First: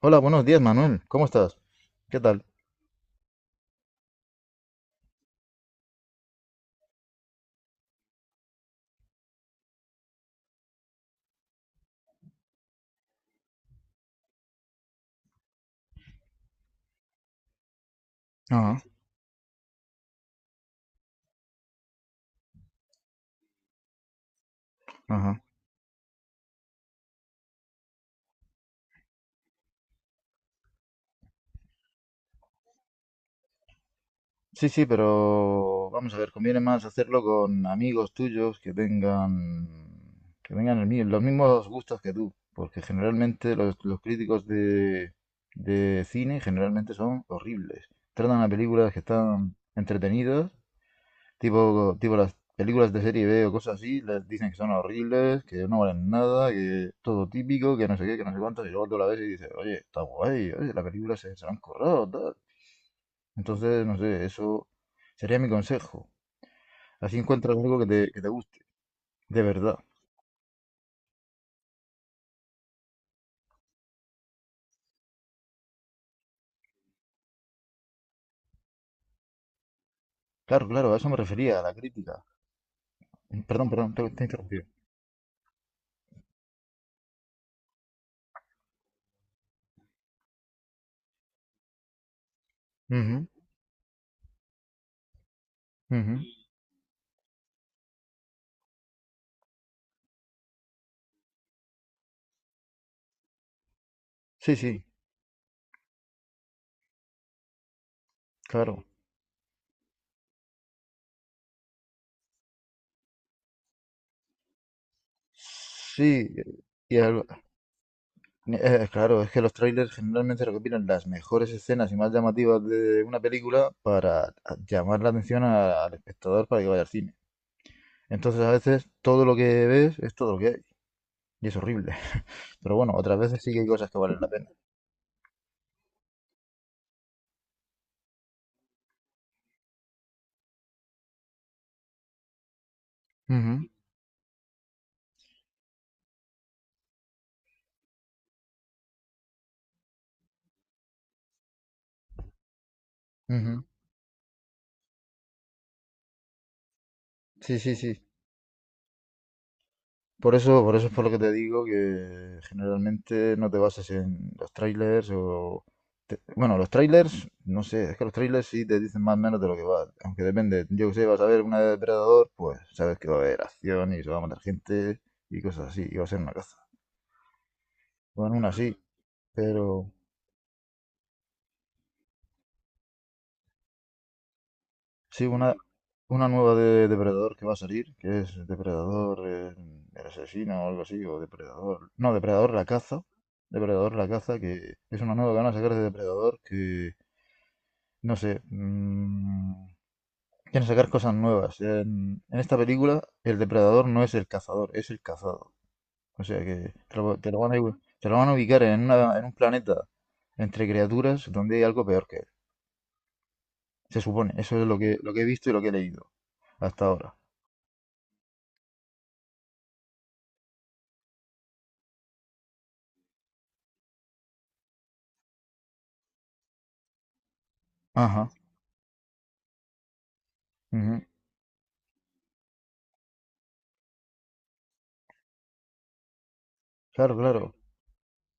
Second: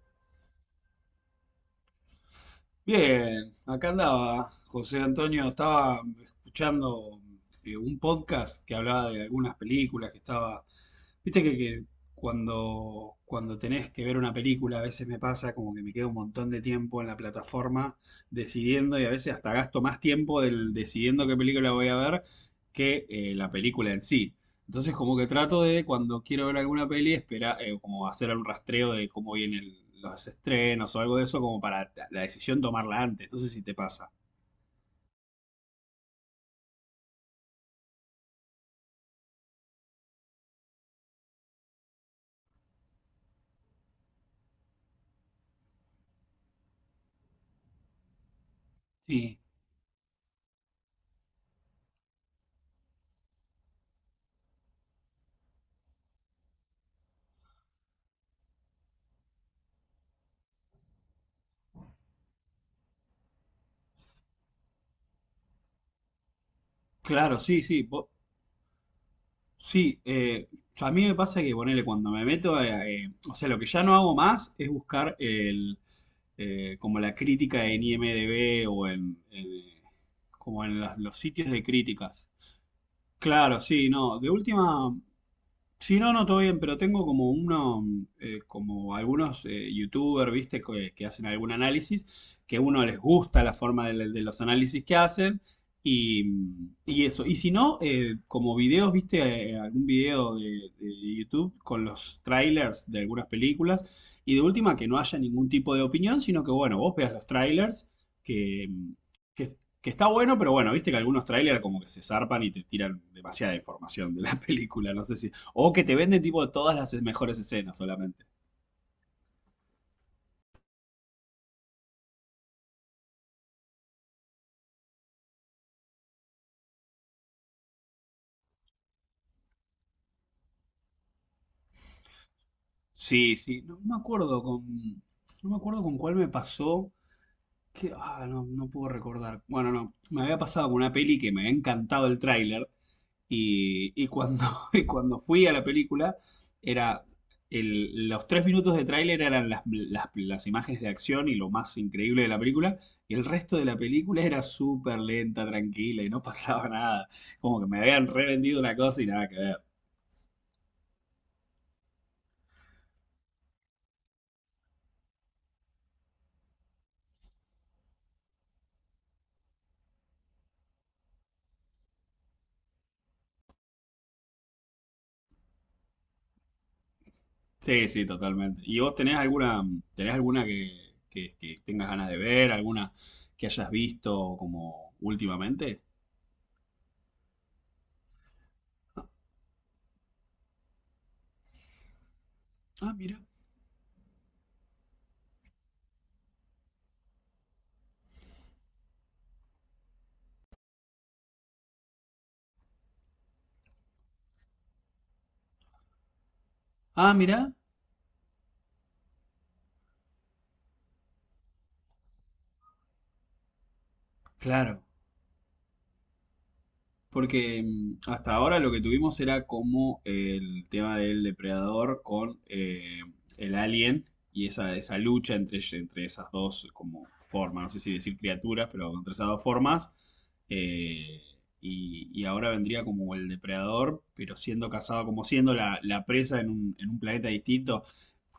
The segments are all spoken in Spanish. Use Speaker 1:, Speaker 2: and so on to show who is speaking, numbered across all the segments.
Speaker 1: Hola, buenos días, Manuel. ¿Cómo estás? ¿Qué tal?
Speaker 2: Bien, acá andaba José Antonio, estaba escuchando un podcast que hablaba de algunas películas que estaba, viste que cuando tenés que ver una película a veces me pasa como que me queda un montón de tiempo en la plataforma
Speaker 1: Ajá,
Speaker 2: decidiendo y a veces hasta gasto más tiempo del decidiendo qué película voy a ver que la película en sí. Entonces como que
Speaker 1: ajá.
Speaker 2: trato de cuando quiero ver alguna peli, espera, como hacer un rastreo de cómo vienen los estrenos o algo de eso, como para la decisión tomarla antes. No sé si te pasa.
Speaker 1: Sí, sí, pero vamos a ver, conviene más hacerlo con amigos tuyos que tengan, los mismos gustos que tú, porque generalmente los críticos de cine generalmente son horribles. Tratan a películas que
Speaker 2: Sí,
Speaker 1: están entretenidas. Tipo las películas de serie B o cosas así, les dicen que son horribles, que no valen nada, que todo típico, que no sé qué, que no sé cuántos, y luego tú la ves y dices, oye, está guay, oye, la película se la han currado, tal. Entonces, no sé, eso sería mi consejo. Así
Speaker 2: claro,
Speaker 1: encuentras
Speaker 2: sí,
Speaker 1: algo que
Speaker 2: sí.
Speaker 1: te, guste, de verdad.
Speaker 2: Sí, a mí me pasa que ponele cuando me meto, o sea, lo que ya no hago más es buscar como la crítica en IMDb o como
Speaker 1: Claro,
Speaker 2: en
Speaker 1: claro, a eso
Speaker 2: los
Speaker 1: me
Speaker 2: sitios
Speaker 1: refería, a
Speaker 2: de
Speaker 1: la crítica.
Speaker 2: críticas. Claro,
Speaker 1: Perdón,
Speaker 2: sí,
Speaker 1: perdón,
Speaker 2: no.
Speaker 1: te he
Speaker 2: De
Speaker 1: interrumpido.
Speaker 2: última, sí, no, no, todo bien, pero tengo como como algunos youtubers, viste, que hacen algún análisis, que a uno les
Speaker 1: Ujú,
Speaker 2: gusta la forma de los análisis que hacen
Speaker 1: ujú.
Speaker 2: y, y eso. Y si no, como videos, viste, algún video de YouTube con los trailers de algunas películas y de
Speaker 1: Sí,
Speaker 2: última
Speaker 1: sí,
Speaker 2: que no haya ningún tipo de opinión, sino que bueno, vos veas los trailers que,
Speaker 1: claro.
Speaker 2: que, que está bueno, pero bueno, viste que algunos trailers como que se zarpan y te tiran demasiada información de la película, no sé si... O que te venden
Speaker 1: Sí.
Speaker 2: tipo todas las
Speaker 1: y al-
Speaker 2: mejores escenas solamente.
Speaker 1: Eh, claro, es que los trailers generalmente recopilan las mejores escenas y más llamativas de una película para llamar la atención al espectador para que vaya al cine. Entonces a veces todo lo que ves es todo lo que hay y es horrible. Pero bueno, otras
Speaker 2: Sí,
Speaker 1: veces sí que
Speaker 2: sí.
Speaker 1: hay
Speaker 2: No,
Speaker 1: cosas
Speaker 2: no
Speaker 1: que
Speaker 2: me
Speaker 1: valen la
Speaker 2: acuerdo
Speaker 1: pena.
Speaker 2: con. No me acuerdo con cuál me pasó. Que, ah, no, no puedo recordar. Bueno, no. Me había pasado con una peli que me había encantado el tráiler.
Speaker 1: Ujú,
Speaker 2: Y, y cuando, y cuando fui a la película, era. Los tres minutos de tráiler eran las imágenes de acción y lo más increíble de la película. Y el resto
Speaker 1: ujú.
Speaker 2: de la película era súper lenta, tranquila y no pasaba nada.
Speaker 1: Sí,
Speaker 2: Como que
Speaker 1: sí,
Speaker 2: me
Speaker 1: sí.
Speaker 2: habían revendido una cosa y nada que ver.
Speaker 1: Por eso es por lo que te digo que generalmente no te bases en los trailers. Bueno, los trailers, no sé, es que los trailers sí te dicen más o menos de lo que va. Aunque depende, yo que sé, vas a ver una de Depredador, pues sabes que va a haber acción y se va a matar gente y cosas así, y va a ser una caza.
Speaker 2: Sí, sí,
Speaker 1: Bueno, aún
Speaker 2: totalmente.
Speaker 1: así,
Speaker 2: ¿Y vos
Speaker 1: pero.
Speaker 2: tenés alguna que tengas ganas de ver, alguna que hayas visto como
Speaker 1: Sí,
Speaker 2: últimamente?
Speaker 1: una nueva de Depredador que va a salir, que es Depredador, el asesino o algo así, o Depredador. No, Depredador la
Speaker 2: Ah,
Speaker 1: caza.
Speaker 2: mira.
Speaker 1: Depredador la caza, que es una nueva que van a sacar de Depredador, que no sé. Quieren sacar cosas nuevas. En esta película, el Depredador no es el cazador, es el cazado. O sea que
Speaker 2: Ah, mira.
Speaker 1: te lo van a ubicar en, un planeta entre criaturas donde hay algo peor que él. Se supone, eso es lo
Speaker 2: Claro.
Speaker 1: que, he visto y lo que he leído hasta ahora.
Speaker 2: Porque mm, hasta ahora lo que tuvimos era como el tema del depredador con el alien y esa lucha entre esas dos como formas, no sé si decir
Speaker 1: Ajá.
Speaker 2: criaturas, pero entre esas dos formas.
Speaker 1: Ujú.
Speaker 2: eh, y, y ahora vendría como el depredador, pero siendo cazado, como siendo la presa en en un
Speaker 1: Claro,
Speaker 2: planeta
Speaker 1: claro.
Speaker 2: distinto.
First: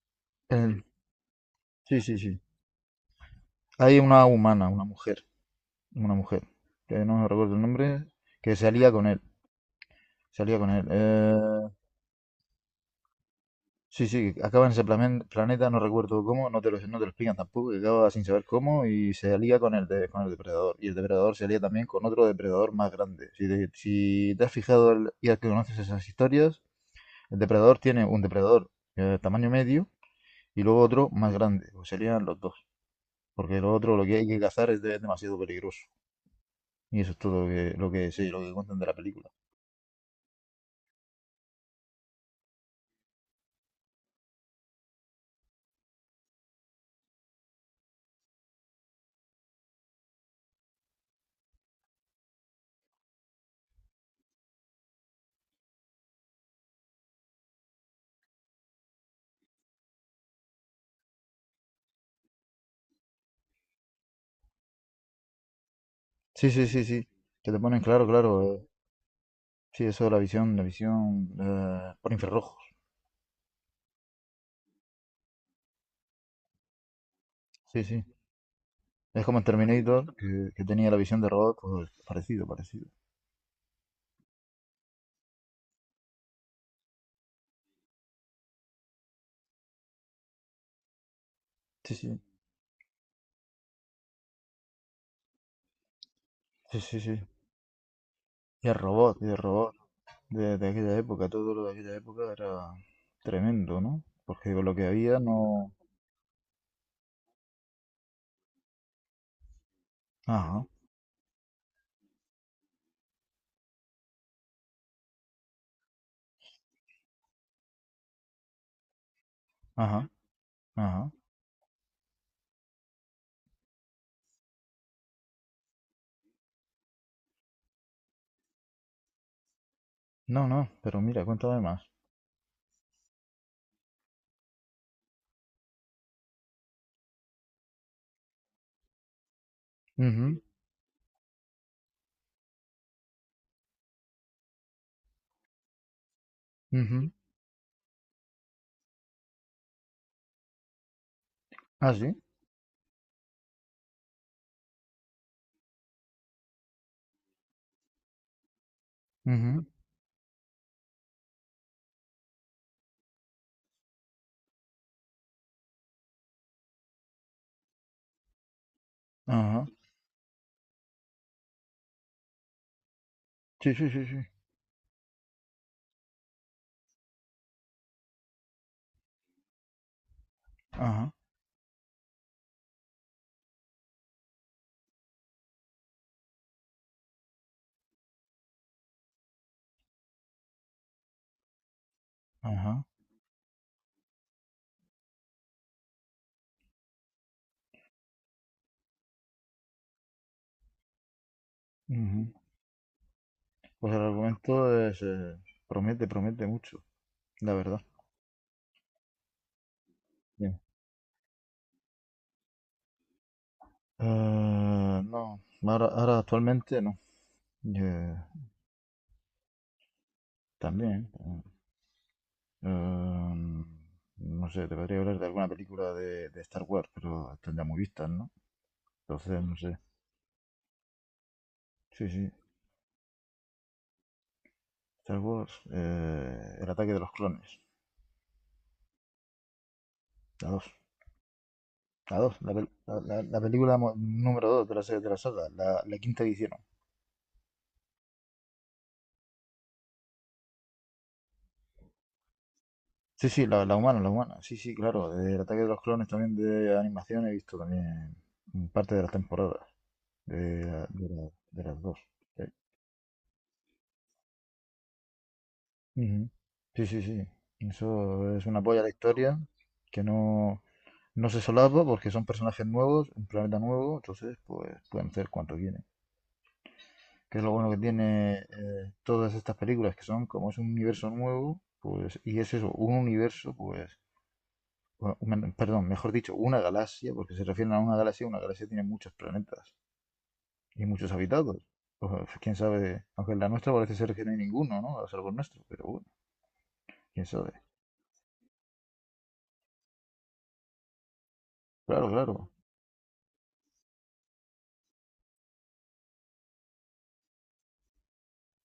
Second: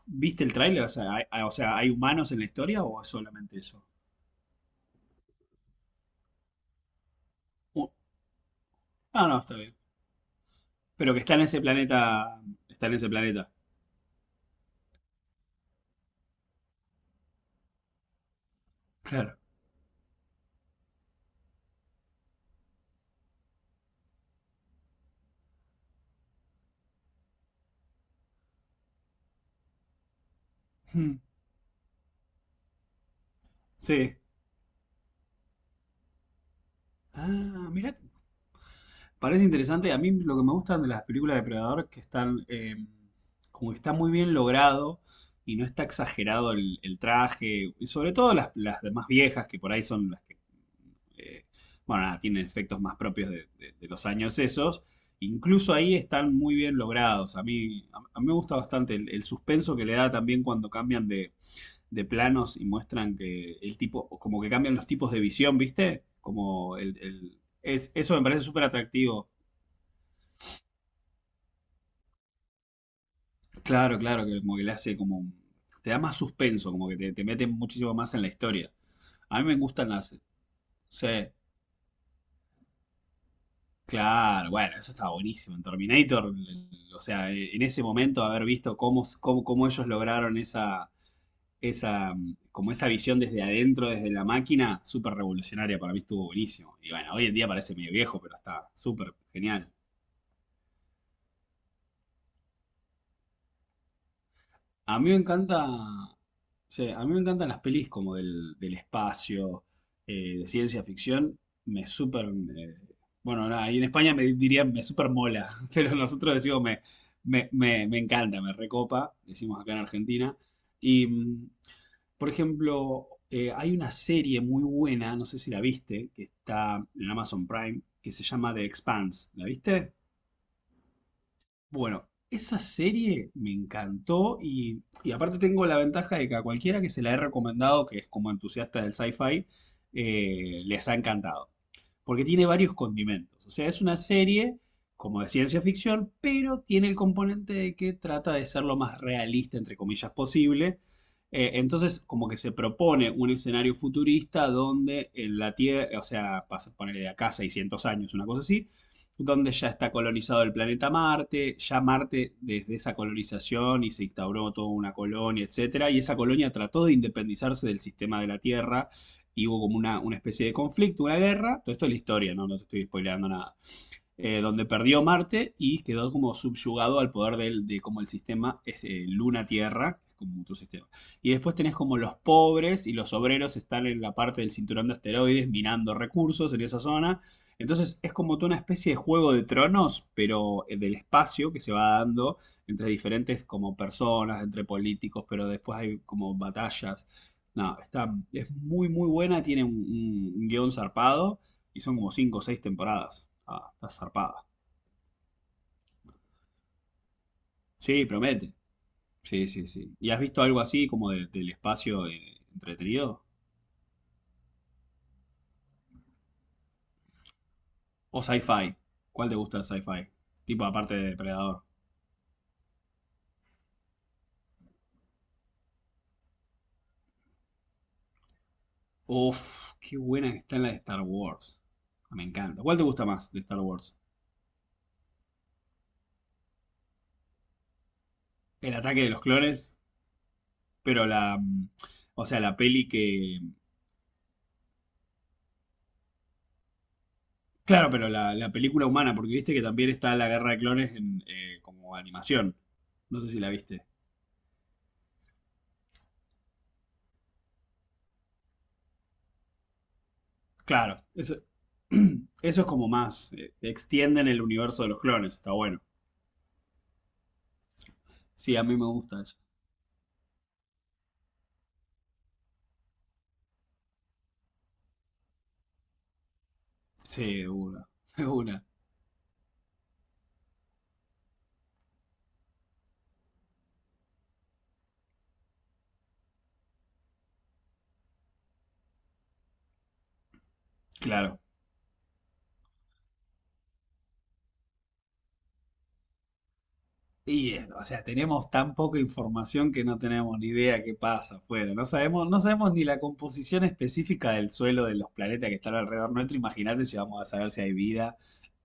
Speaker 2: ¿Viste el
Speaker 1: Eh,
Speaker 2: tráiler? O sea, o sea, ¿hay
Speaker 1: sí, sí,
Speaker 2: humanos
Speaker 1: sí.
Speaker 2: en la historia o es solamente eso?
Speaker 1: Hay una humana, una mujer, una mujer, que no me recuerdo el
Speaker 2: Uh,
Speaker 1: nombre, que salía con él,
Speaker 2: ah, no, está bien.
Speaker 1: salía con él.
Speaker 2: Pero que está
Speaker 1: Eh,
Speaker 2: en ese planeta, está en ese planeta.
Speaker 1: sí, sí, acaba en ese planeta, no recuerdo cómo, no te lo explican tampoco, que acaba sin saber cómo y se
Speaker 2: Claro.
Speaker 1: alía con con el depredador. Y el depredador se alía también con otro depredador más grande. Si te has fijado y al que conoces esas historias, el depredador tiene un depredador de tamaño medio y luego otro
Speaker 2: Hmm,
Speaker 1: más grande, pues serían los dos, porque el otro lo
Speaker 2: sí.
Speaker 1: que hay que cazar es demasiado peligroso. Y eso es
Speaker 2: Ah,
Speaker 1: todo lo que, lo
Speaker 2: mira,
Speaker 1: que sí, lo que cuentan de la película.
Speaker 2: parece interesante. A mí lo que me gustan de las películas de Predador es que están, como que está muy bien logrado y no está exagerado el traje. Y sobre todo las más viejas, que por ahí son las que, eh, bueno, nada, tienen efectos más propios de, de los años esos. Incluso ahí están muy bien logrados. A mí, a mí me gusta bastante el suspenso que le da también cuando cambian de planos y muestran que el tipo, como que cambian los tipos de visión, ¿viste?
Speaker 1: Sí, sí,
Speaker 2: Como
Speaker 1: sí, sí. Que te ponen
Speaker 2: es,
Speaker 1: claro,
Speaker 2: eso me
Speaker 1: claro.
Speaker 2: parece súper atractivo.
Speaker 1: Sí, eso de la visión por infrarrojos.
Speaker 2: Claro, claro, que como que le hace como un- te da más suspenso, como que te mete
Speaker 1: Sí,
Speaker 2: muchísimo
Speaker 1: sí.
Speaker 2: más en la historia.
Speaker 1: Es como
Speaker 2: A
Speaker 1: en
Speaker 2: mí me gustan las,
Speaker 1: Terminator, que tenía la
Speaker 2: sí,
Speaker 1: visión de robot, pues parecido, parecido.
Speaker 2: claro, bueno, eso estaba buenísimo. En Terminator, o sea, en ese momento haber visto cómo ellos lograron esa
Speaker 1: Sí,
Speaker 2: esa,
Speaker 1: sí,
Speaker 2: mm, como esa visión desde adentro, desde la máquina, súper revolucionaria, para mí estuvo buenísimo.
Speaker 1: sí,
Speaker 2: Y
Speaker 1: sí,
Speaker 2: bueno,
Speaker 1: sí.
Speaker 2: hoy en día parece medio viejo, pero
Speaker 1: Y
Speaker 2: está
Speaker 1: el
Speaker 2: súper
Speaker 1: robot, y el
Speaker 2: genial.
Speaker 1: robot de aquella época, todo lo de aquella época era tremendo, ¿no? Porque con lo que
Speaker 2: A mí me
Speaker 1: había
Speaker 2: encanta,
Speaker 1: no.
Speaker 2: sí, a mí me encantan las pelis como del, del espacio, de
Speaker 1: Ajá,
Speaker 2: ciencia ficción, me súper, eh, bueno, nada, y en España me dirían me súper mola, pero nosotros decimos me encanta, me recopa, decimos acá en
Speaker 1: ajá,
Speaker 2: Argentina. Y
Speaker 1: ajá.
Speaker 2: mm, por ejemplo, hay una serie muy buena, no sé si la viste, que está en Amazon Prime, que se llama The Expanse. ¿La viste?
Speaker 1: No, no, pero mira, cuéntame más.
Speaker 2: Bueno, esa serie me encantó y aparte tengo la ventaja de que a cualquiera que se la he recomendado, que es como entusiasta del sci-fi,
Speaker 1: Ujú,
Speaker 2: les ha encantado porque tiene varios condimentos. O sea, es una serie como de ciencia ficción, pero tiene el
Speaker 1: ujú.
Speaker 2: componente de que trata de ser lo más realista, entre comillas, posible.
Speaker 1: Ah,
Speaker 2: Entonces,
Speaker 1: sí.
Speaker 2: como que se propone un escenario futurista donde en la Tierra, o sea, pasa, ponerle de acá 600 años, una cosa así, donde
Speaker 1: Ujú.
Speaker 2: ya está colonizado el planeta Marte, ya Marte desde esa colonización y se instauró toda una colonia, etcétera, y esa colonia trató de independizarse del sistema de la Tierra y hubo
Speaker 1: Ajá.
Speaker 2: como una especie de conflicto, una guerra. Todo esto es la historia, ¿no? No te estoy spoileando nada
Speaker 1: Sí, sí, sí, sí.
Speaker 2: donde perdió Marte y quedó como subyugado al poder del, de como el sistema este, Luna-Tierra, como otro sistema.
Speaker 1: Ajá.
Speaker 2: Y después tenés como los pobres y los obreros están en la parte del cinturón de asteroides minando recursos en esa zona. Entonces es como toda una especie de juego de tronos, pero del espacio que se va dando
Speaker 1: Ajá.
Speaker 2: entre diferentes como personas, entre políticos, pero después hay como batallas. No, está, es muy muy buena, tiene un, un guión zarpado y son como
Speaker 1: Ujú.
Speaker 2: cinco o seis temporadas. Ah, está
Speaker 1: Pues el
Speaker 2: zarpada.
Speaker 1: argumento es, promete, promete mucho, la verdad.
Speaker 2: Sí, promete. Sí, sí, sí. ¿Y has visto
Speaker 1: Bien.
Speaker 2: algo así como del espacio entretenido?
Speaker 1: Eh, no, ahora, actualmente no. Eh,
Speaker 2: ¿O sci-fi? ¿Cuál te gusta de sci-fi? Tipo aparte
Speaker 1: también.
Speaker 2: de Depredador.
Speaker 1: Eh, no sé, te podría hablar de alguna película de Star Wars, pero tendría muy vistas, ¿no? Entonces, no
Speaker 2: Uf,
Speaker 1: sé.
Speaker 2: qué buena que está en la de Star Wars.
Speaker 1: Sí,
Speaker 2: Me
Speaker 1: sí.
Speaker 2: encanta. ¿Cuál te gusta más de Star Wars?
Speaker 1: Star Wars, El ataque de los clones.
Speaker 2: El ataque de los clones,
Speaker 1: La 2.
Speaker 2: pero la... mm,
Speaker 1: La
Speaker 2: o
Speaker 1: 2.
Speaker 2: sea,
Speaker 1: la,
Speaker 2: la
Speaker 1: pel-
Speaker 2: peli
Speaker 1: la- la-
Speaker 2: que...
Speaker 1: la película número dos, de la serie de la saga, la quinta edición.
Speaker 2: Claro, pero la película humana, porque viste que también está la guerra de clones en, como animación. No
Speaker 1: Sí,
Speaker 2: sé si
Speaker 1: sí,
Speaker 2: la
Speaker 1: la
Speaker 2: viste.
Speaker 1: humana, la humana. Sí, sí, claro. Del ataque de los clones también de animación he visto también parte de las temporadas. De, la-
Speaker 2: Claro,
Speaker 1: de la-
Speaker 2: eso,
Speaker 1: de las dos. Sí.
Speaker 2: eso es como más, extienden el universo de los clones, está bueno.
Speaker 1: Ujú. Sí, sí, sí. Eso es
Speaker 2: Sí,
Speaker 1: una
Speaker 2: a mí
Speaker 1: polla a
Speaker 2: me
Speaker 1: la
Speaker 2: gusta eso.
Speaker 1: historia que no, no se solapa porque son personajes nuevos, un planeta nuevo, entonces pues pueden hacer cuanto quieren.
Speaker 2: Sí,
Speaker 1: Que es
Speaker 2: de
Speaker 1: lo bueno que
Speaker 2: una, es
Speaker 1: tiene
Speaker 2: una.
Speaker 1: todas estas películas que son como es un universo nuevo, pues y es eso, un universo, pues bueno, perdón, mejor dicho, una galaxia, porque se refieren a una galaxia tiene muchos planetas y muchos
Speaker 2: Claro.
Speaker 1: habitados. Pues, quién sabe, aunque en la nuestra parece ser que no hay ninguno, ¿no? A salvo nuestro, pero bueno, quién sabe.
Speaker 2: Y, o sea, tenemos tan poca información que no tenemos ni idea qué pasa afuera. No
Speaker 1: Claro,
Speaker 2: sabemos, no
Speaker 1: claro,
Speaker 2: sabemos ni la composición específica del suelo de los planetas que están alrededor nuestro. Imagínate si vamos a saber si hay vida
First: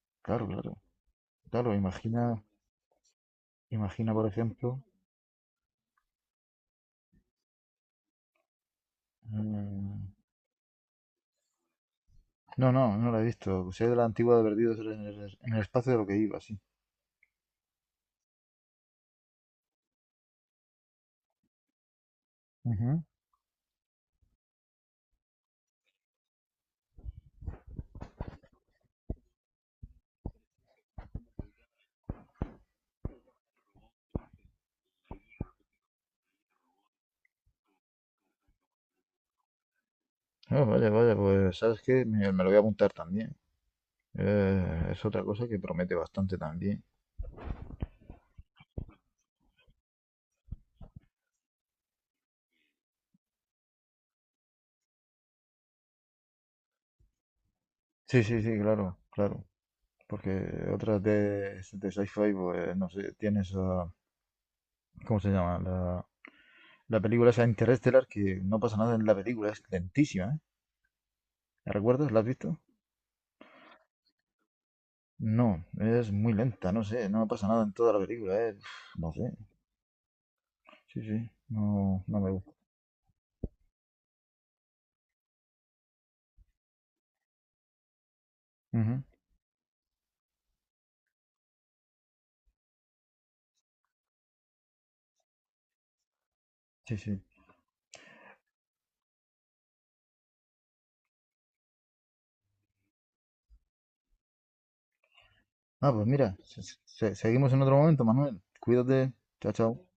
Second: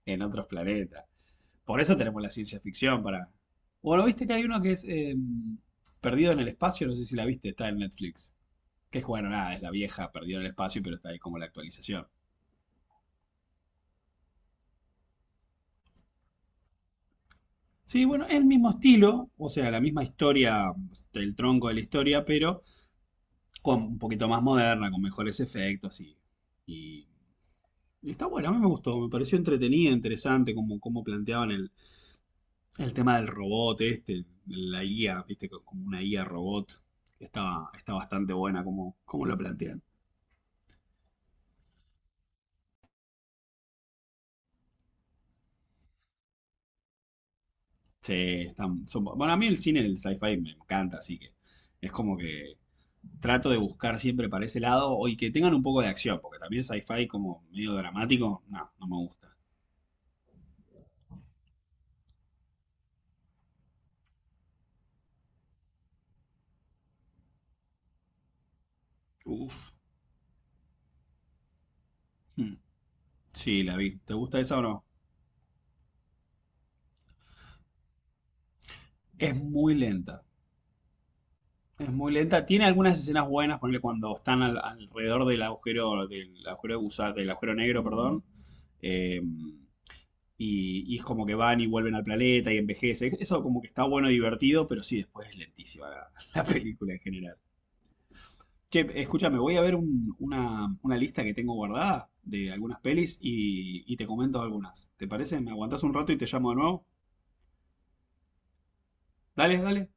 Speaker 2: en otros
Speaker 1: claro, claro.
Speaker 2: planetas.
Speaker 1: Claro,
Speaker 2: Por eso tenemos la
Speaker 1: imagina,
Speaker 2: ciencia ficción para... Bueno,
Speaker 1: imagina, por
Speaker 2: viste que hay uno que
Speaker 1: ejemplo.
Speaker 2: es Perdido en el espacio, no sé si la viste, está en Netflix. Que es, bueno, nada, es la
Speaker 1: mm,
Speaker 2: vieja, perdió el espacio, pero está ahí como la actualización.
Speaker 1: No, no, no la he visto. Soy de la antigua de perdidos en el espacio de lo que iba, sí.
Speaker 2: Sí, bueno, el mismo estilo, o sea, la misma historia, el tronco de la historia, pero
Speaker 1: Ujú.
Speaker 2: con un poquito más moderna, con mejores efectos y y está bueno, a mí me gustó, me pareció entretenida, interesante como, como planteaban el tema del robot este, la IA, viste, como una IA robot. Está, está bastante buena como, como lo plantean.
Speaker 1: Ah, vaya, vaya, pues ¿sabes qué? Me lo voy a apuntar también. Es otra cosa que promete bastante también.
Speaker 2: Sí, están, son- bueno, a mí el cine del sci-fi me encanta, así que es como que trato de buscar siempre para ese lado y que tengan un poco de acción, porque también sci-fi como medio
Speaker 1: Sí, sí,
Speaker 2: dramático,
Speaker 1: sí,
Speaker 2: no, no me
Speaker 1: claro,
Speaker 2: gusta.
Speaker 1: claro. Porque otras de sci-fi, pues, no sé, tienes a. ¿Cómo se llama? La película esa Interstellar, que no pasa nada en la película, es
Speaker 2: Uf.
Speaker 1: lentísima, ¿eh? ¿La recuerdas? ¿La has
Speaker 2: Mm.
Speaker 1: visto?
Speaker 2: Sí, la vi. ¿Te gusta esa o no?
Speaker 1: No, es muy lenta, no sé, no pasa nada en toda la película, ¿eh? No sé,
Speaker 2: Es muy lenta.
Speaker 1: sí, sí,
Speaker 2: Es
Speaker 1: no,
Speaker 2: muy
Speaker 1: no me
Speaker 2: lenta.
Speaker 1: gusta.
Speaker 2: Tiene algunas escenas buenas, ponle cuando están al- alrededor del agujero, del agujero del agujero negro, perdón.
Speaker 1: Ujú,
Speaker 2: Eh, y, y es como que van y vuelven al planeta y envejece. Eso como que está bueno y divertido, pero sí, después es lentísima la, la película
Speaker 1: sí,
Speaker 2: en
Speaker 1: sí.
Speaker 2: general. Che, escúchame, voy a ver un- una lista que tengo guardada de algunas pelis y te comento algunas. ¿Te parece? ¿Me aguantás
Speaker 1: Ah,
Speaker 2: un
Speaker 1: pues
Speaker 2: rato y te
Speaker 1: mira,
Speaker 2: llamo de nuevo?
Speaker 1: seguimos en otro momento, Manuel. Cuídate, chao,
Speaker 2: Dale,
Speaker 1: chao.
Speaker 2: dale.